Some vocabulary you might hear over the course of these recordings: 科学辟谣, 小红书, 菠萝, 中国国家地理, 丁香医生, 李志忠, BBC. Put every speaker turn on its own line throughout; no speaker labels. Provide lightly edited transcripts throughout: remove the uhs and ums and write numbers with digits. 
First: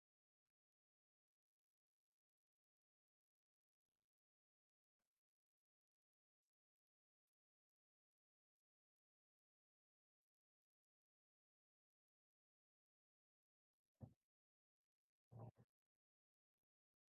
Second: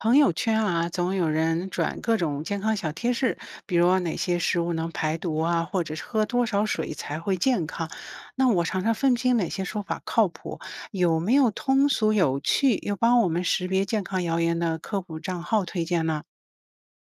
朋友圈啊，总有人转各种健康小贴士，比如哪些食物能排毒啊，或者是喝多少水才会健康。那我常常分不清哪些说法靠谱，有没有通俗有趣又帮我们识别健康谣言的科普账号推荐呢？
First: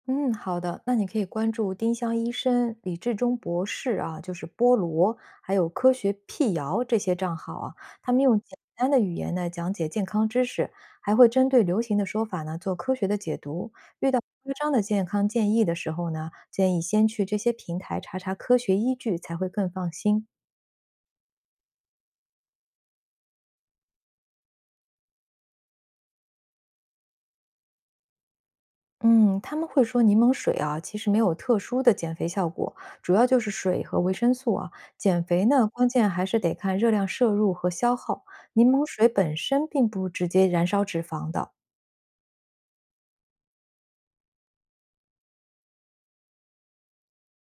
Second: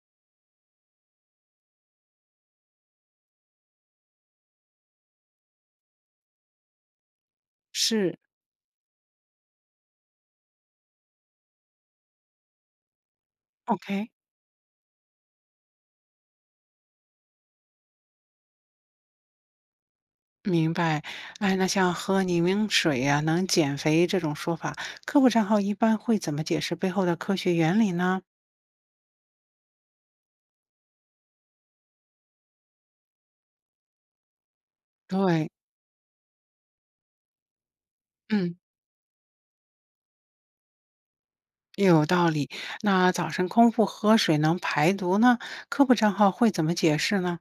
嗯，好的，那你可以关注丁香医生、李志忠博士啊，就是菠萝，还有科学辟谣这些账号啊，他
是，
们用简单的语言呢讲解健康知识，还会针对流行的说法呢做科学的解读。
OK，
遇到夸张的健康建议的时候呢，建议先去这些平台查查科学依据，才会更放心。
明白。哎，那像喝柠檬水啊能减肥这种说法，科普账号一般会怎么解释背后的科学原理呢？
嗯，他们会说柠檬水啊，其实没有特殊的减肥效果，主要就是水和维生素啊。减肥
对，
呢，关键还是得看热量摄入和消耗。
嗯。
柠檬水本身并不直接燃烧脂肪的，
有道理。那早晨空腹喝水能排毒呢？科普账号会怎么解释呢？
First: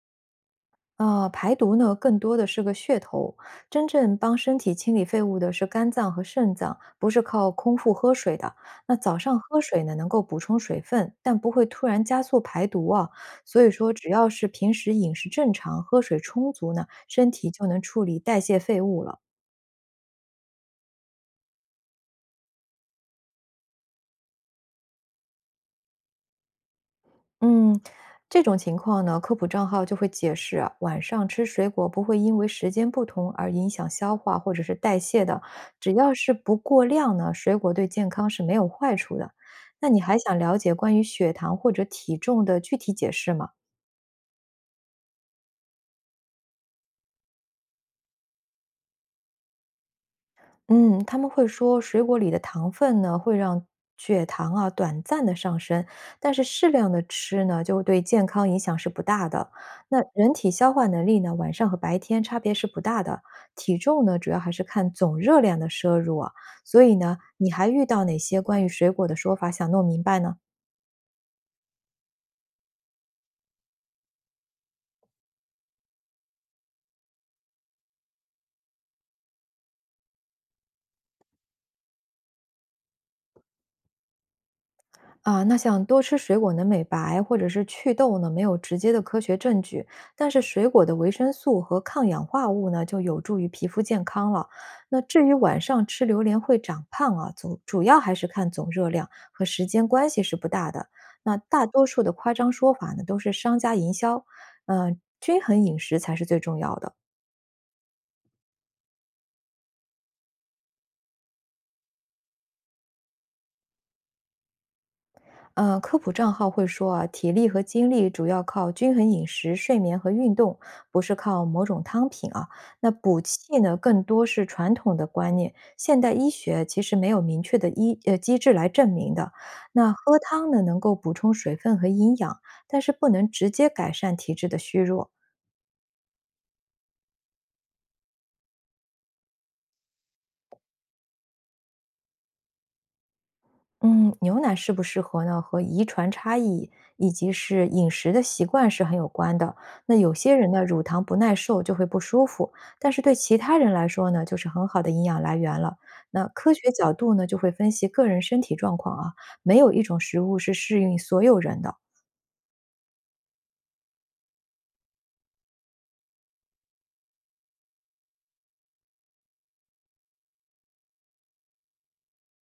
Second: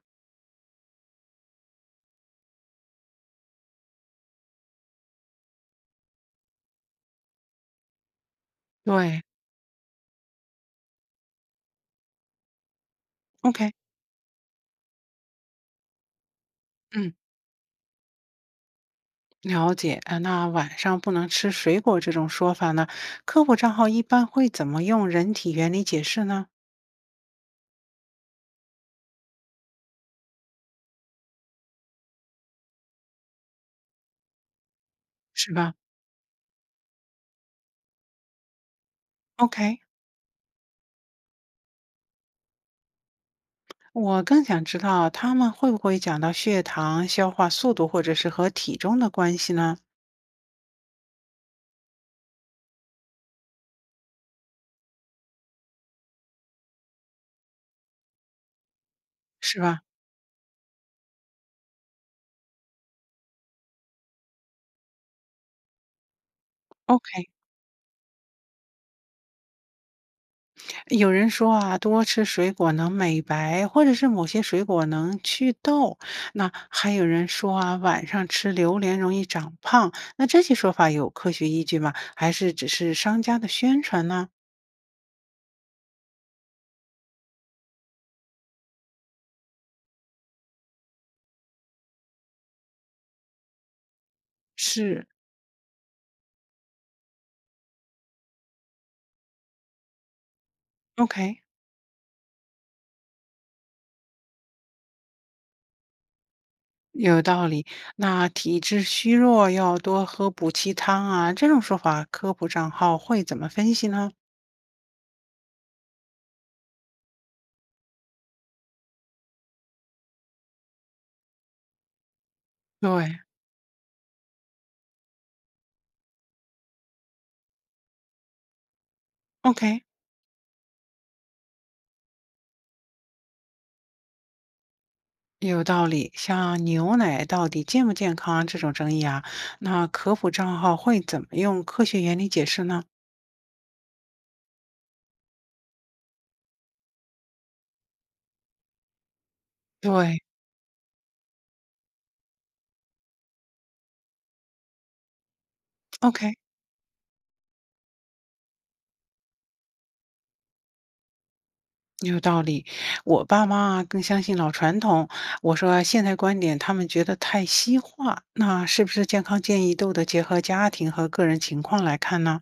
排毒呢，更多的是个噱头。真正帮身体清理废物的是肝脏和肾脏，不是靠空腹喝水的。那早
对
上喝水呢，能够补充水分，但不会突然加速排毒啊。所
，OK，
以说，只要是平时饮食正常，喝水充足呢，
嗯，
身体就能处理代谢废物了。
了解。那晚上不能吃水果这种说法呢？科普账号一般会怎么用人体原理解释呢？
嗯，这种情况呢，科普账号就会解释啊晚上吃水果不会因为时间不同而影响消化或者是代谢的，
是吧
只要是不过量呢，水果对健康是没有坏处的。
？OK，
那你还想了解关于血糖或者体重的具体解释吗？
我更想知道他们会不会讲到血糖、消化速度或者是和体重的关系呢？
嗯，他们会说水果里的糖分呢，会让血糖啊短暂的上升，但是适量的吃呢，就对健康影响是不大的。
是吧
那人体消化能力呢，晚上和白天差别是不大的。体重呢，主要还是看总热量的摄入啊。所以呢，
？OK，
你还遇到哪些关于水果的说法想弄明白呢？
有人说啊，多吃水果能美白，或者是某些水果能祛痘。那还有人说啊，晚上吃榴莲容易长胖。那这些说法有科学依据吗？还是只是商家的宣传呢？
啊，那像多吃水果能美白或者是祛痘呢，没有直接的科学证据，但是水果的维生素和抗氧化物呢，就有助于皮肤健康了。那
是，
至于晚上吃榴莲会长胖啊，总主要还是看总热量和时间关系是不大的。那
OK，
大多数的夸张说法呢，都是商家营销，嗯、均衡饮食才是最重要的。
有道理。那体质虚弱要多喝补气汤啊，这种说法，科普账号会怎么分析呢？
科普账号会说啊，体力和精力主要靠均衡饮食、睡眠和运动，不是靠某种汤品啊。那
对。
补气呢，更多是传统的观念，现代医学其实没有明确的医机制来证明的。
OK，
那喝汤呢，能够补充水分和营养，但是不能直接改善体质的虚弱。
有道理，像牛奶到底健不健康这种争议啊，那科普账号会怎么用科学原理解释呢？
嗯，牛奶适不适合呢，和遗传差异以及是饮食的习惯是很有关的。那有
对
些人呢，乳糖不耐受就会不舒服，但是对其他人来说呢，就是很好的营养来源了。那
，OK，
科学角度呢，就会分析个人身体状况啊，没有一种食物是适应所有人的。
有道理。我爸妈啊更相信老传统，我说现代观点，他们觉得太西化。那是不是健康建议都得结合家庭和个人情况来看呢？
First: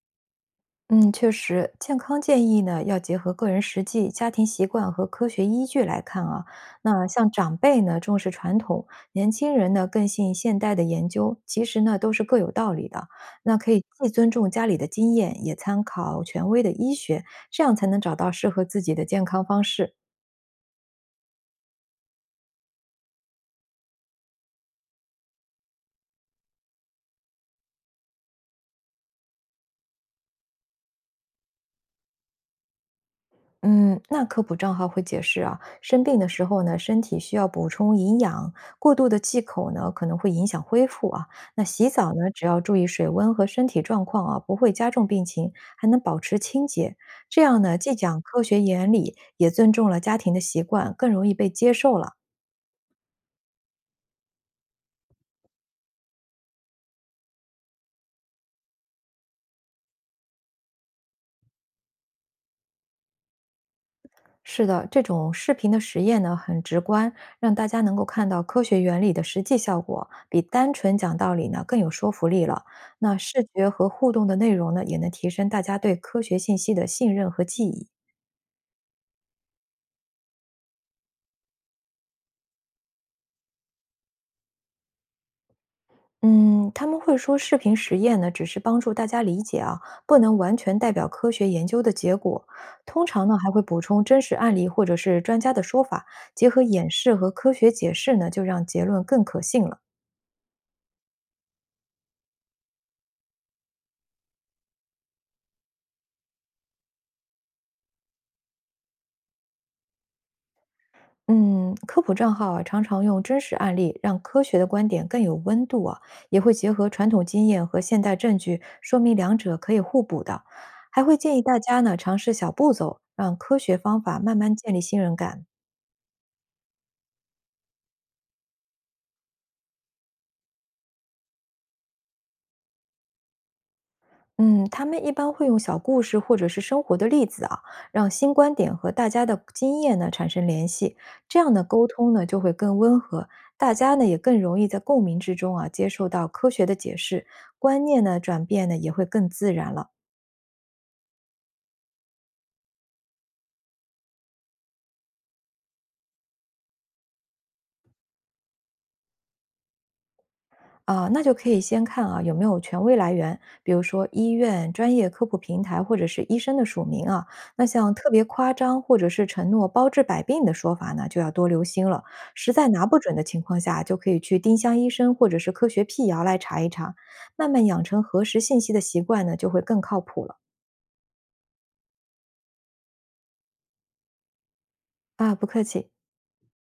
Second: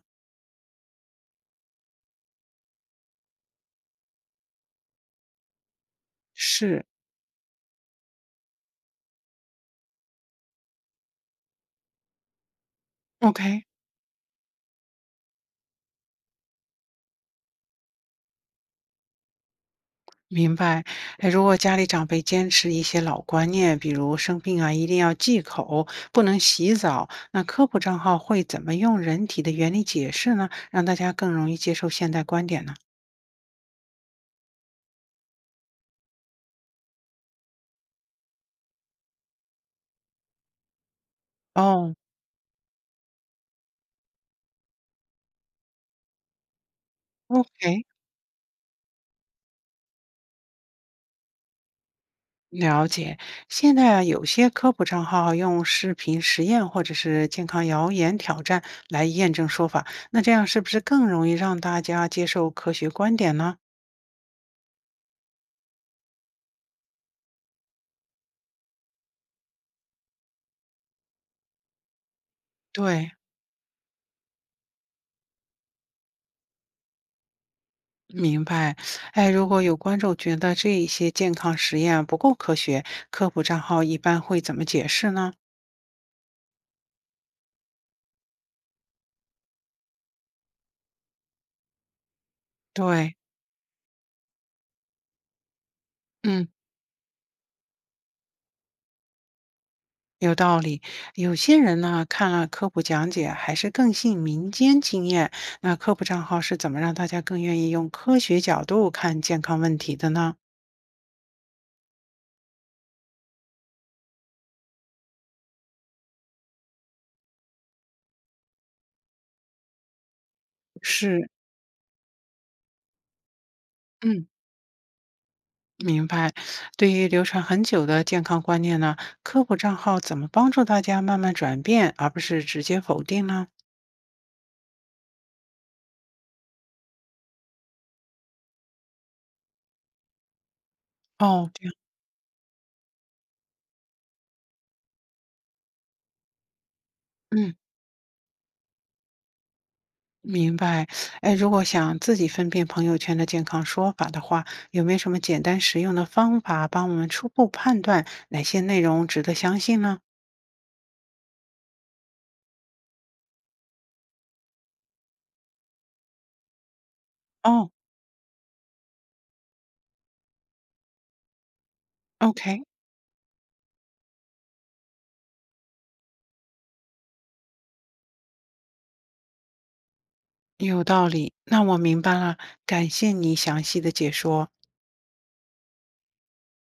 嗯，确实，健康建议呢，要结合个人实际、家庭习惯和科学依据来看啊。
是
那像长辈呢，重视传统，年轻人呢，更信现代的研究，其实呢，都是各有道理的。那
，OK。
可以既尊重家里的经验，也参考权威的医学，这样才能找到适合自己的健康方式。
明白，哎，如果家里长辈坚持一些老观念，比如生病啊一定要忌口，不能洗澡，那科普账号会怎么用人体的原理解释呢？让大家更容易接受现代观点呢？
嗯，那科普账号会解释啊，生病的时候呢，身体需要补充营养，过度的忌口呢可能会影响恢复啊。那洗
哦
澡呢，只要注意水温和身体状况啊，不会加重病情，还能保持清洁。这样呢，
，OK，
既讲科学原理，也尊重了家庭的习惯，更容易被接受了。
了解。现在啊，有些科普账号用视频实验或者是健康谣言挑战来验证说法，那这样是不是更容易让大家接受科学观点呢？
是的，这种视频的实验呢很直观，让大家能够看到科学原理的实际效果，比单纯讲道理呢更有说服力了。
对。
那视觉和互动的内容呢，也能提升大家对科学信息的信任和记忆。
明白，哎，如果有观众觉得这一些健康实验不够科学，科普账号一般会怎么解释呢？
嗯，他们会说视频实验呢，只是帮助大家理解啊，不能完全代表科学研究的结果。通
对，
常呢，还会补充真实案例或者是专家的说法，
嗯，
结合演示和科学解释呢，就让结论更可信了。
有道理。有些人呢，看了科普讲解，还是更信民间经验。那科普账号是怎么让大家更愿意用科学角度看健康问题的呢？
嗯，科普账号啊，常常用真实案例让科学的观点更有温度啊，也会结合传统经验和现代证据，说明两者可以互补的。还会
是，
建议大家呢尝试小步骤，让科学方法
嗯，
慢慢建立信任感。
明白。对于流传很久的健康观念呢，科普账号怎么帮助大家慢慢转变，而不是直接否定呢？
嗯，他们一般会用小故事或者是生活的例子啊，让新观点和大家的经验呢产生联系，这
哦，
样的
对，
沟通呢就会更温和，大家呢也更容易在共鸣之中啊接受到科学的解释，
嗯。
观念呢转变呢也会更自然了。
明白，哎，如果想自己分辨朋友圈的健康说法的话，有没有什么简单实用的方法帮我们初步判断哪些内容值得相信呢？
啊，那就可以先看啊有没有权威来源，比如说医院、专业科普平台或者是医生的署名啊。那
哦
像特别夸张或者是承诺包治百病的说法呢，就要多留心了。实
，OK，
在拿不准的情况下，就可以去丁香医生或者是科学辟谣来查一查，慢慢养成核实信息的习惯呢，就会更靠谱了。
有道理，那我明白了，感谢你详细的解说。
啊，不客气。